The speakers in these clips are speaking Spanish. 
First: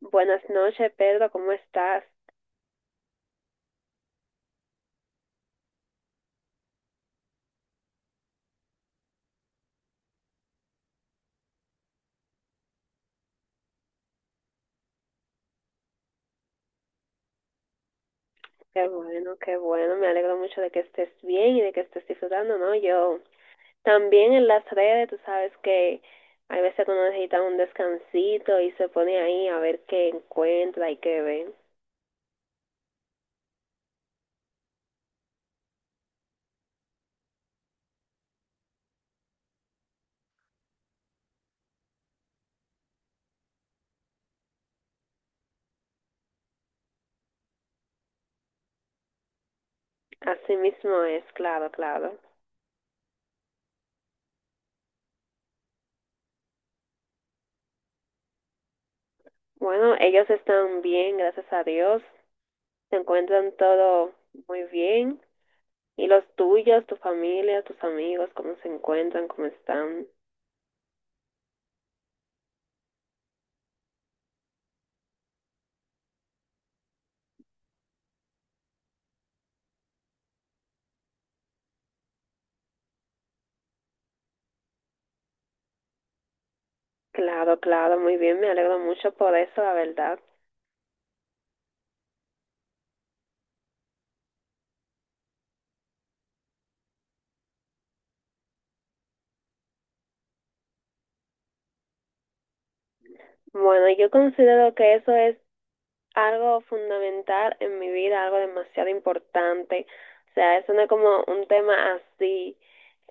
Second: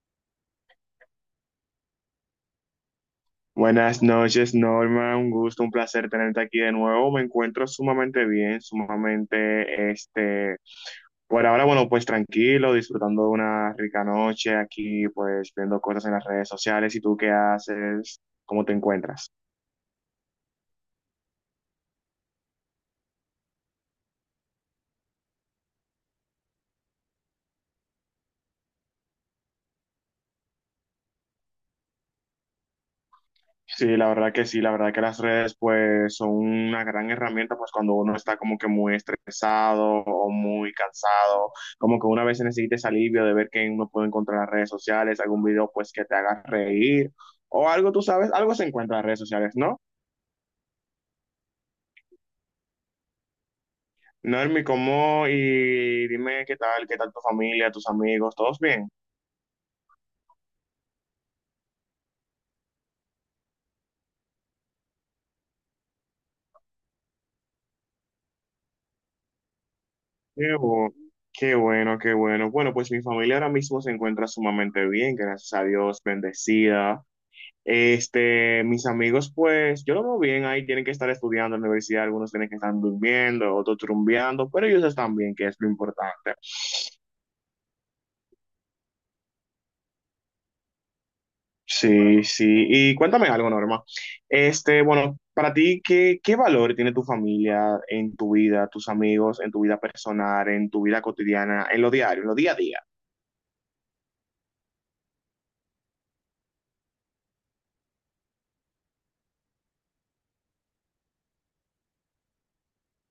Buenas noches, Pedro, ¿cómo estás? Buenas noches, Norma. Un gusto, un placer tenerte aquí de nuevo. Me encuentro sumamente bien, por ahora, bueno, pues tranquilo, disfrutando de una rica noche aquí, pues viendo cosas en las redes sociales. ¿Y tú qué haces? ¿Cómo te encuentras? Qué bueno, me alegro mucho de que estés bien y de que estés disfrutando, ¿no? Yo también en las redes, tú sabes que hay veces que uno necesita un descansito y se pone ahí a ver qué encuentra y qué ve. Sí, la verdad que sí, la verdad que las redes pues son una gran herramienta pues cuando uno está como que muy estresado o muy cansado, como que una vez necesita ese alivio de ver que uno puede encontrar en las redes sociales, algún video pues que te haga reír o algo, tú sabes, algo se encuentra en las redes sociales, ¿no? Así mismo es, claro, claro. Normi, ¿cómo? Y dime qué tal tu familia, tus amigos, ¿todos bien? Bueno, ellos están bien, gracias a Dios, se encuentran todo muy bien. ¿Y los tuyos, tu familia, tus amigos, cómo se encuentran, cómo están? Qué bu- Qué bueno, qué bueno. Bueno, pues mi familia ahora mismo se encuentra sumamente bien, gracias a Dios, bendecida. Mis amigos, pues, yo lo veo bien ahí, tienen que estar estudiando en la universidad, algunos tienen que estar durmiendo, otros trumbeando, pero ellos están bien, que es lo importante. Claro, claro, muy bien, me alegro mucho por eso, la verdad. Sí, sí. Y cuéntame algo, Norma. Bueno, para ti, ¿qué, qué valor tiene tu familia en tu vida, tus amigos, en tu vida personal, en tu vida cotidiana, en lo diario, en lo día a día? Bueno, yo considero que eso es algo fundamental en mi vida, algo demasiado importante. O sea, eso no es como un tema así.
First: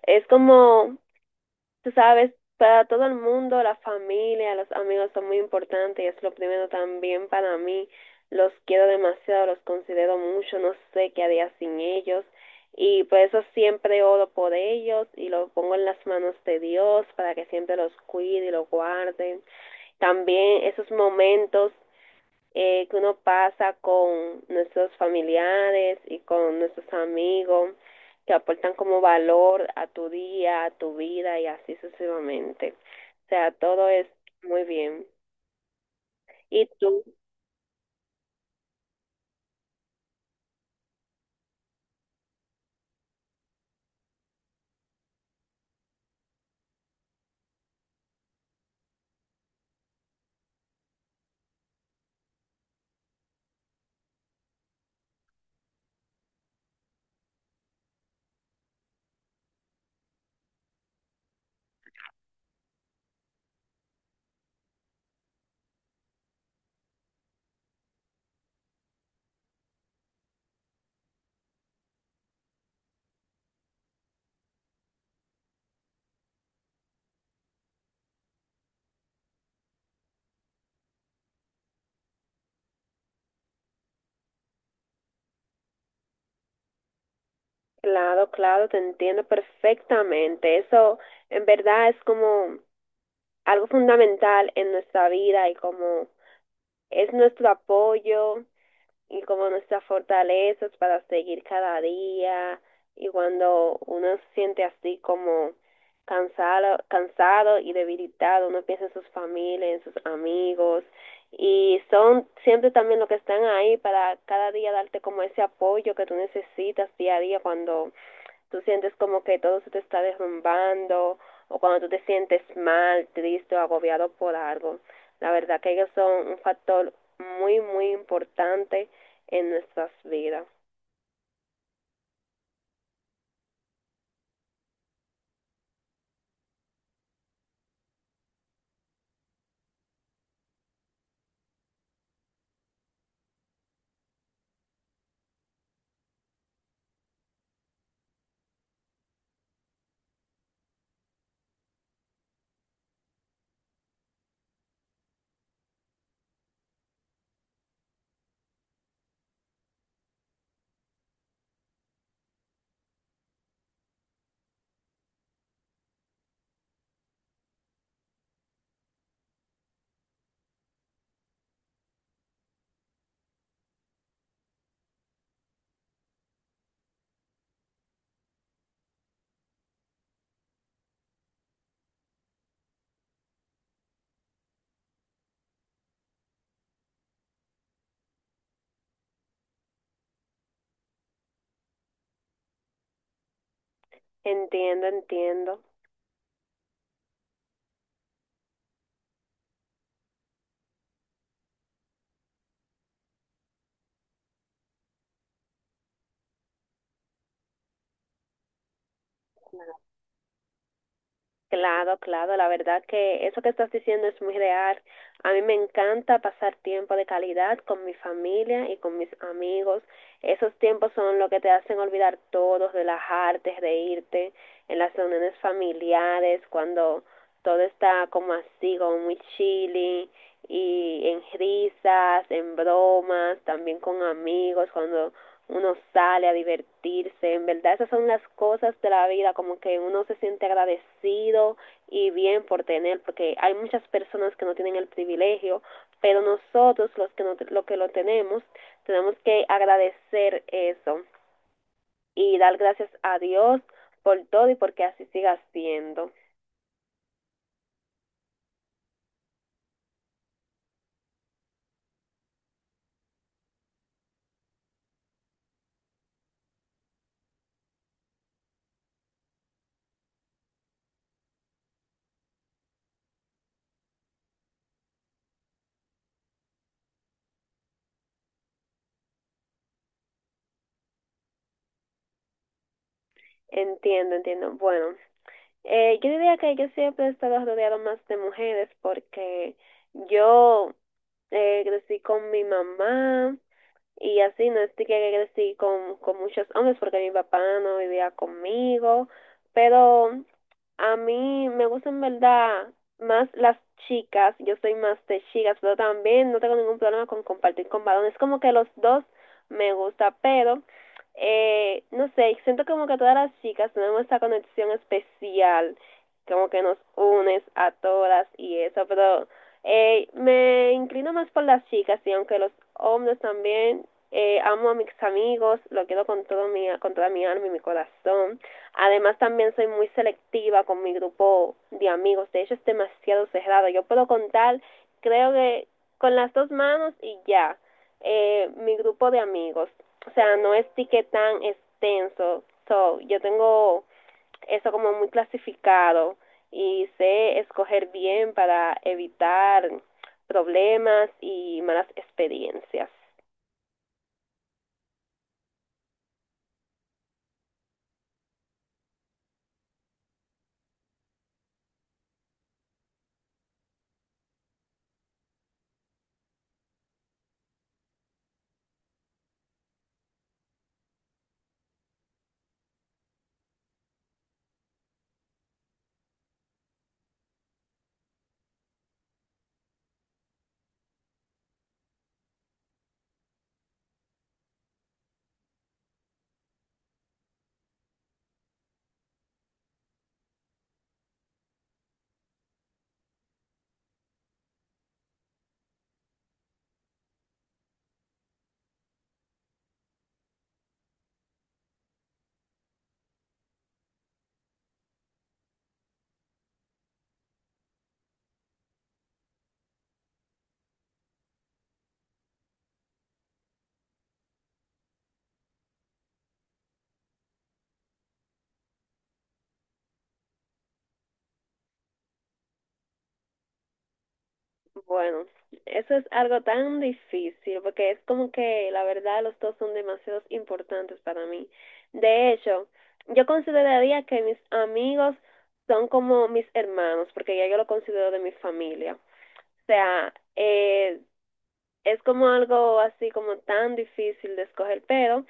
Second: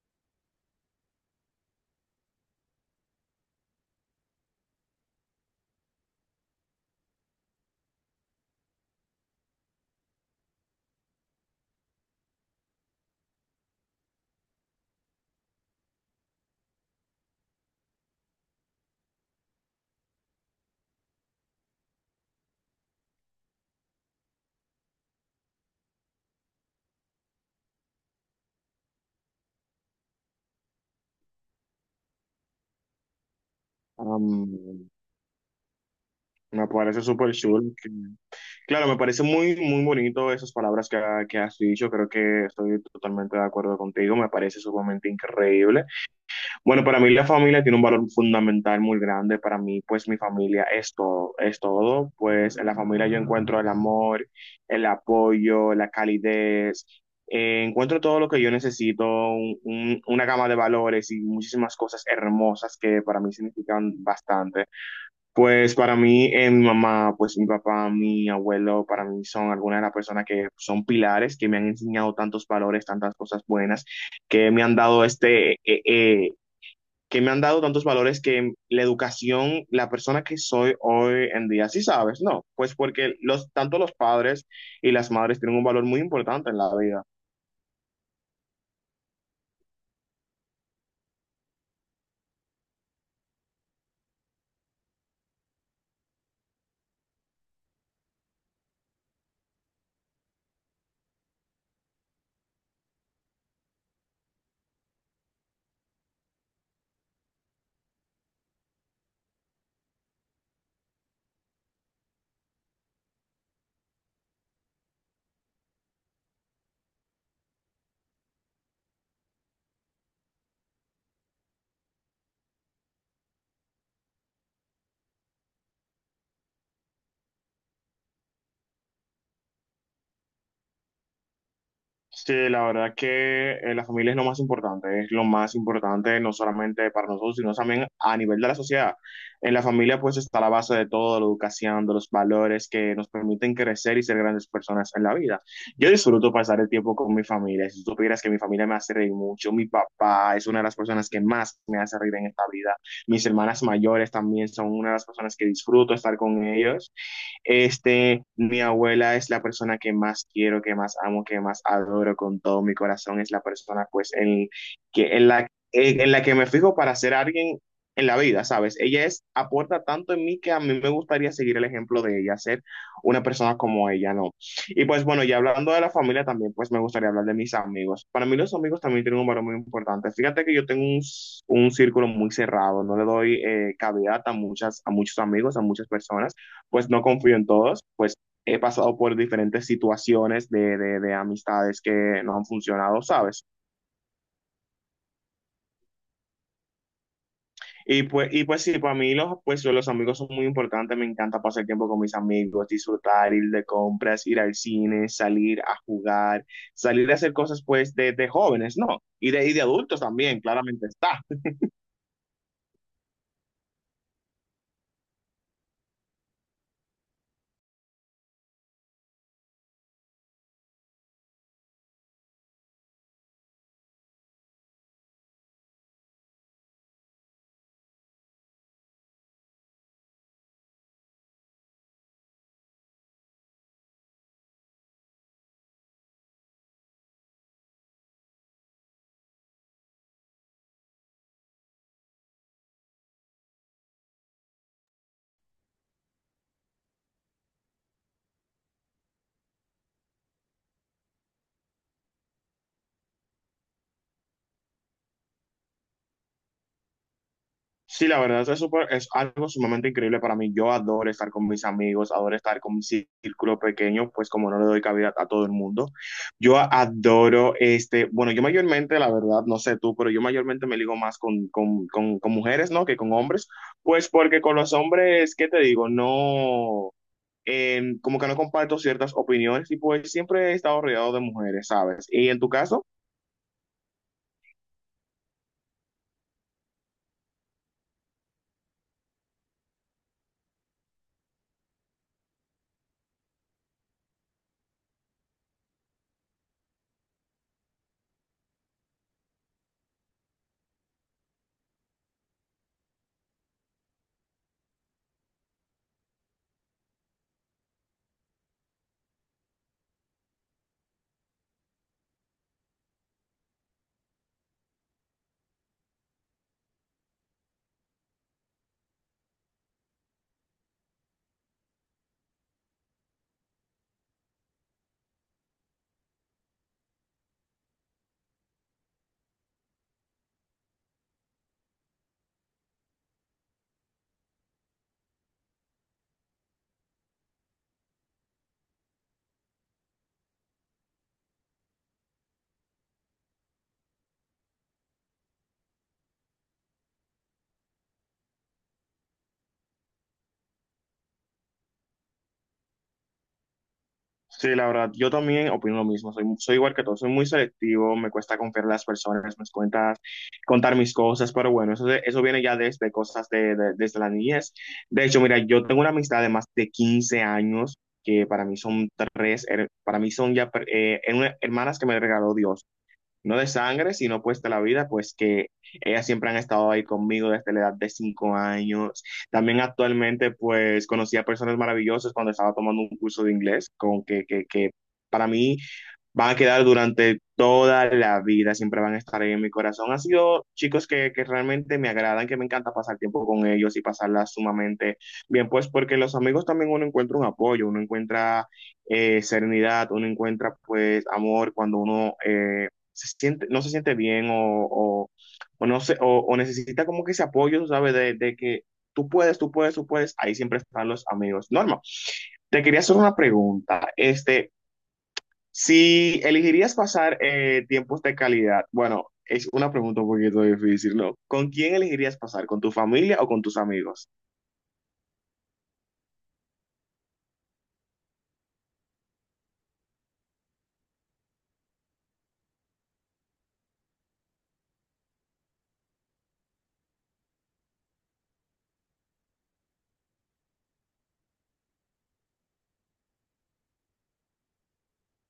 Es como, tú sabes, para todo el mundo, la familia, los amigos son muy importantes y es lo primero también para mí. Los quiero demasiado, los considero mucho, no sé qué haría sin ellos. Y por eso siempre oro por ellos y los pongo en las manos de Dios para que siempre los cuide y los guarde. También esos momentos que uno pasa con nuestros familiares y con nuestros amigos que aportan como valor a tu día, a tu vida y así sucesivamente. O sea, todo es muy bien. Me Y parece tú, súper chulo. Claro, me parece muy, muy bonito esas palabras que has dicho. Creo que estoy totalmente de acuerdo contigo. Me parece sumamente increíble. Bueno, para mí la familia tiene un valor fundamental muy grande. Para mí, pues mi familia es todo, es todo. Pues en la familia yo encuentro el amor, el apoyo, la calidez. Encuentro todo lo que yo necesito, una gama de valores y muchísimas cosas hermosas que para mí significan bastante. Pues para mí, mi mamá, pues mi papá, mi abuelo, para mí son algunas de las personas que son pilares, que me han enseñado tantos valores, tantas cosas buenas, que me han dado que me han dado tantos valores que la educación, la persona que soy hoy en día, sí sabes, ¿no? Pues porque los, tanto los padres y las madres tienen un valor muy importante en la vida. claro, claro, te entiendo perfectamente. Eso en verdad es como algo fundamental en nuestra vida y como es nuestro apoyo y como nuestras fortalezas para seguir cada día y cuando uno se siente así como cansado, cansado y debilitado, uno piensa en sus familias, en sus amigos y son siempre también los que están ahí para cada día darte como ese apoyo que tú necesitas día a día cuando tú sientes como que todo se te está derrumbando o cuando tú te sientes mal, triste o agobiado por algo. La verdad que ellos son un factor muy, muy importante en nuestras vidas. Sí, la verdad que la familia es lo más importante, es lo más importante no solamente para nosotros, sino también a nivel de la sociedad. En la familia pues está la base de todo, la educación, de los valores que nos permiten crecer y ser grandes personas en la vida. Yo disfruto pasar el tiempo con mi familia, si supieras que mi familia me hace reír mucho, mi papá es una de las personas que más me hace reír en esta vida, mis hermanas mayores también son una de las personas que disfruto estar con ellos. Mi abuela es la persona que más quiero, que más amo, que más adoro con todo mi corazón. Es la persona, pues, en, que, en la que me fijo para ser alguien en la vida, ¿sabes? Ella es, aporta tanto en mí que a mí me gustaría seguir el ejemplo de ella, ser una persona como ella, ¿no? Y pues bueno, ya hablando de la familia también, pues me gustaría hablar de mis amigos. Para mí los amigos también tienen un valor muy importante. Fíjate que yo tengo un círculo muy cerrado, no le doy cabida a muchos amigos, a muchas personas pues no confío en todos, pues he pasado por diferentes situaciones de amistades que no han funcionado, ¿sabes? Entiendo, entiendo. Y pues sí, para mí los, pues, los amigos son muy importantes, me encanta pasar tiempo con mis amigos, disfrutar, ir de compras, ir al cine, salir a jugar, salir a hacer cosas pues de jóvenes, ¿no? Y de Claro. adultos también, claramente está. Claro, claro, la verdad que eso que estás diciendo es muy real. A mí me encanta pasar tiempo de calidad con mi familia y con mis amigos. Esos tiempos son lo que te hacen olvidar todo, relajarte, reírte en las reuniones familiares, cuando todo está como así, como muy chilly, y en risas, en bromas, también con amigos, cuando uno sale a divertirse, en verdad esas son las cosas de la vida, como que uno se siente agradecido y bien por tener, porque hay muchas personas que no tienen el privilegio, pero nosotros los que, no, lo que lo tenemos, tenemos que agradecer eso y dar gracias a Dios por todo y porque así siga siendo. Sí, la verdad es, es algo sumamente increíble para mí. Yo adoro estar con mis amigos, adoro estar con mi círculo pequeño, pues como no le doy cabida a todo el mundo. Yo adoro, este, bueno, yo mayormente, la verdad, no sé tú, pero yo mayormente me ligo más con mujeres, ¿no? Que con hombres, pues porque con los hombres, ¿qué te digo? No, como que no comparto ciertas opiniones y pues siempre he estado rodeado de mujeres, ¿sabes? ¿Y en tu caso? Entiendo, entiendo. Bueno, yo diría que yo siempre he estado rodeado más de mujeres porque yo crecí con mi mamá, y así no estoy que crecí con muchos hombres porque mi papá no vivía conmigo, pero a mí me gustan en verdad más las chicas, yo soy más de chicas, pero también no tengo ningún problema con compartir con varones, como que los dos me gusta, pero no sé, siento como que todas las chicas tenemos esta conexión especial, como que nos unes a todas y eso, pero me inclino más por las chicas y aunque los hombres también amo a mis amigos, lo quiero con, todo mi, con toda mi alma y mi corazón. Además también soy muy selectiva con mi grupo de amigos, de hecho es demasiado cerrado. Yo puedo contar, creo que con las dos manos y ya, mi grupo de amigos. O sea, no es que tan extenso. So, yo tengo eso como muy clasificado y sé escoger bien para evitar problemas y malas experiencias. Sí, la verdad, yo también opino lo mismo, soy igual que todos, soy muy selectivo, me cuesta confiar en las personas, me cuesta contar mis cosas, pero bueno, eso viene ya desde cosas desde la niñez. De hecho, mira, yo tengo una amistad de más de 15 años, que para mí son hermanas que me regaló Dios no de sangre, sino pues de la vida, pues que ellas siempre han estado ahí conmigo desde la edad de 5 años. También actualmente pues conocí a personas maravillosas cuando estaba tomando un curso de inglés, con que para mí van a quedar durante toda la vida, siempre van a estar ahí en mi corazón. Han sido chicos que realmente me agradan, que me encanta pasar tiempo con ellos y pasarla sumamente bien, pues porque los amigos también uno encuentra un apoyo, uno encuentra serenidad, uno encuentra pues amor cuando uno se siente, no se siente bien o no sé, o necesita como que ese apoyo, ¿sabes? De que tú puedes, ahí siempre están los amigos. Norma, te quería hacer una pregunta. Si elegirías pasar tiempos de calidad, bueno, es una pregunta un poquito difícil, ¿no? ¿Con quién elegirías pasar? ¿Con tu familia o con tus amigos? Bueno, eso es algo tan difícil porque es como que la verdad los dos son demasiado importantes para mí. De hecho, yo consideraría que mis amigos son como mis hermanos porque ya yo lo considero de mi familia. O sea, es como algo así como tan difícil de escoger, pero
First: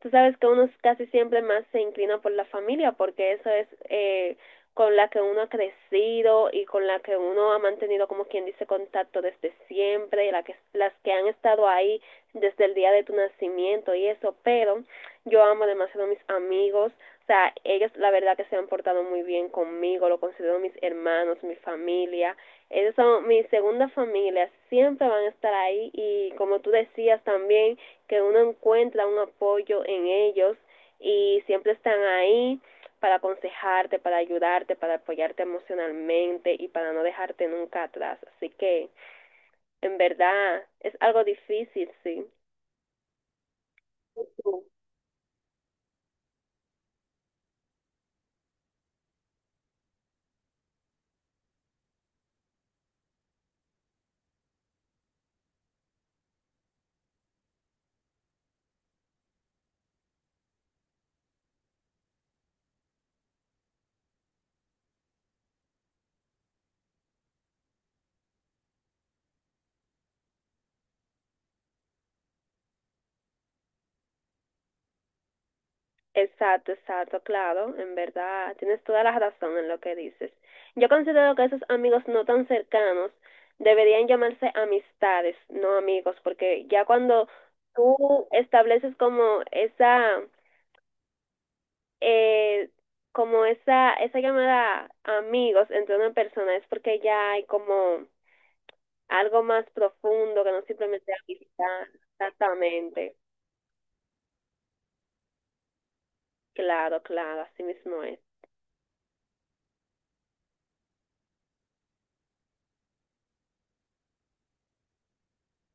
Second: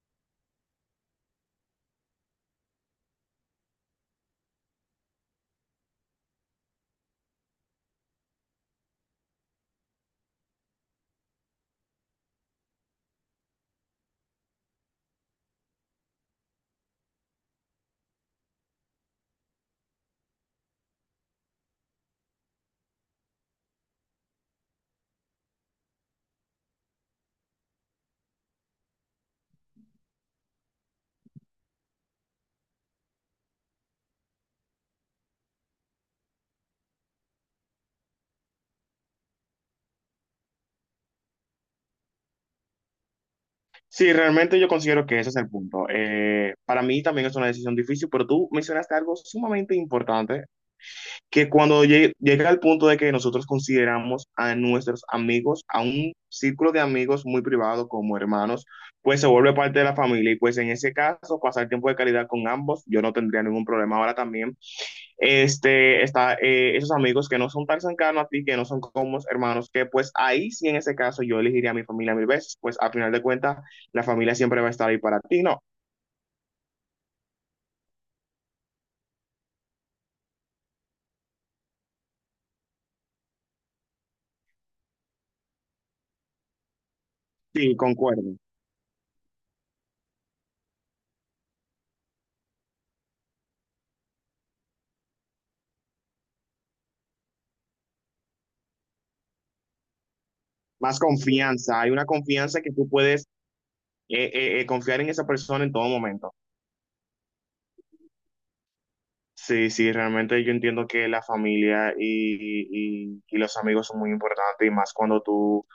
tú sabes que uno casi siempre más se inclina por la familia porque eso es con la que uno ha crecido y con la que uno ha mantenido como quien dice contacto desde siempre y la que, las que han estado ahí desde el día de tu nacimiento y eso, pero yo amo demasiado a mis amigos, o sea, ellos la verdad que se han portado muy bien conmigo, lo considero mis hermanos, mi familia, ellos son mi segunda familia, siempre van a estar ahí y como tú decías también, que uno encuentra un apoyo en ellos y siempre están ahí para aconsejarte, para ayudarte, para apoyarte emocionalmente y para no dejarte nunca atrás. Así que en verdad es algo difícil, sí. Sí, realmente yo considero que ese es el punto. Para mí también es una decisión difícil, pero tú mencionaste algo sumamente importante que cuando llega al punto de que nosotros consideramos a nuestros amigos, a un círculo de amigos muy privado como hermanos, pues se vuelve parte de la familia y pues en ese caso pasar tiempo de calidad con ambos, yo no tendría ningún problema ahora también. Este, está Esos amigos que no son tan cercanos a ti, que no son como hermanos, que pues ahí sí en ese caso yo elegiría a mi familia mil veces, pues al final de cuentas la familia siempre va a estar ahí para ti, ¿no? Exacto, exacto, claro, en verdad, tienes toda la razón en lo que dices. Yo considero que esos amigos no tan cercanos deberían llamarse amistades, no amigos, porque ya cuando Sí, tú concuerdo. estableces como esa eh, como esa llamada amigos entre una persona es porque ya hay como algo más profundo que no Más simplemente amistad. confianza, hay una confianza que tú Exactamente, puedes confiar en esa persona en todo momento. claro, claro, así mismo es. Sí, sí, realmente yo entiendo que la familia y los amigos son muy importantes y más cuando tú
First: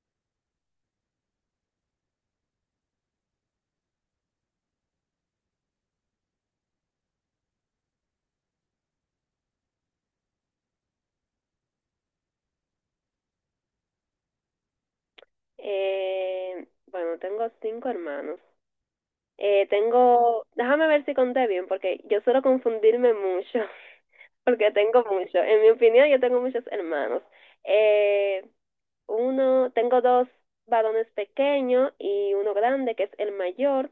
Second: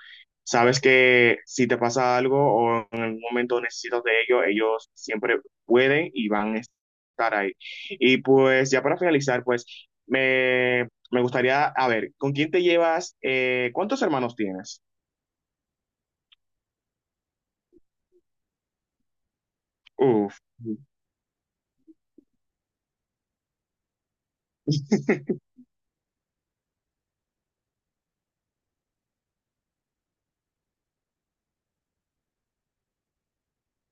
sabes que si te pasa algo o en algún momento necesitas de ellos, ellos siempre pueden y van a estar ahí. Y pues ya para finalizar, pues me, me gustaría, a ver, ¿con quién te llevas? ¿Cuántos hermanos tienes? Bueno, tengo cinco hermanos. Uf. Tengo, déjame ver si conté bien, porque yo suelo confundirme mucho, porque tengo muchos. En mi opinión, yo tengo muchos hermanos. Eh, tengo dos varones pequeños y uno grande, que es el mayor.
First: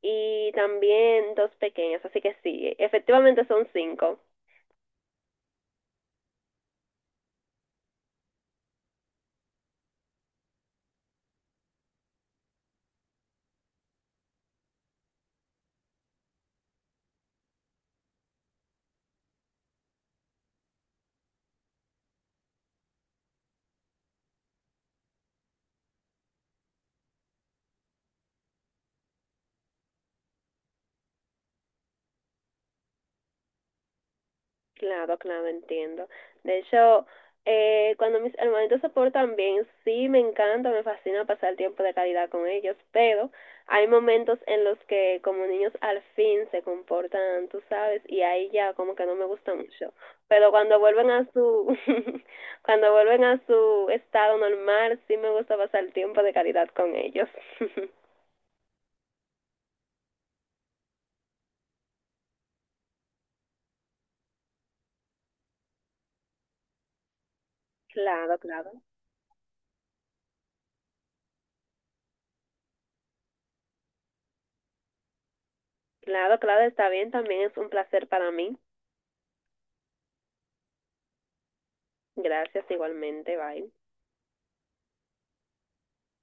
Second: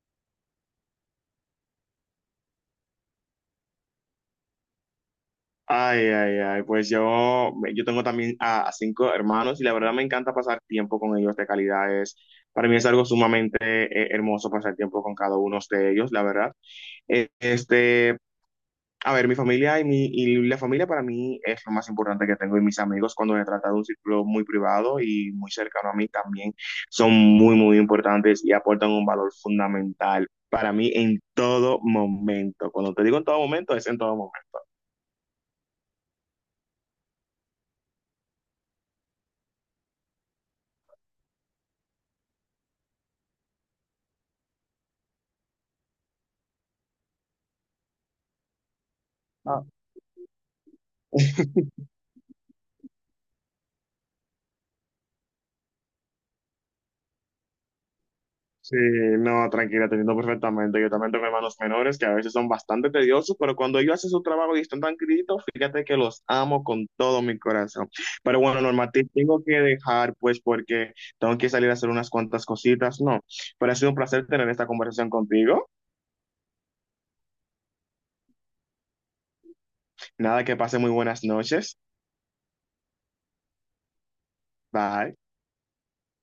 Y también dos pequeños, así que sí, efectivamente son cinco. Ay, ay, ay, pues yo tengo también a cinco hermanos y la verdad me encanta pasar tiempo con ellos de calidad. Para mí es algo sumamente hermoso pasar tiempo con cada uno de ellos, la verdad. Eh, este, a ver, mi familia y, mi, y la familia para mí es lo más importante que tengo y mis amigos cuando se trata de un círculo muy privado y muy cercano a mí también son muy, muy importantes y aportan un valor fundamental para mí en todo momento. Cuando te digo en todo momento, es en todo momento. Claro, claro, entiendo. De hecho, cuando mis hermanitos se portan bien, sí me encanta, me fascina pasar tiempo de calidad con ellos, pero hay momentos en los que como niños al fin se comportan, tú sabes, y ahí ya como que no me gusta mucho. Pero cuando vuelven a su, cuando vuelven a su estado normal, sí me gusta pasar tiempo de calidad con ellos. Sí, no, tranquila, te entiendo perfectamente. Yo también tengo hermanos menores que a veces son bastante tediosos, pero cuando ellos hacen su trabajo y están tan tranquilitos, fíjate que los amo con todo mi corazón. Claro, Pero bueno, claro. Norma, te tengo que dejar, pues, porque tengo que salir a hacer unas cuantas cositas, ¿no? Pero ha sido un placer tener esta conversación contigo. Claro, claro, está bien. También es un placer para mí. Nada, que pase muy buenas noches. Gracias igualmente. Bye. Bye.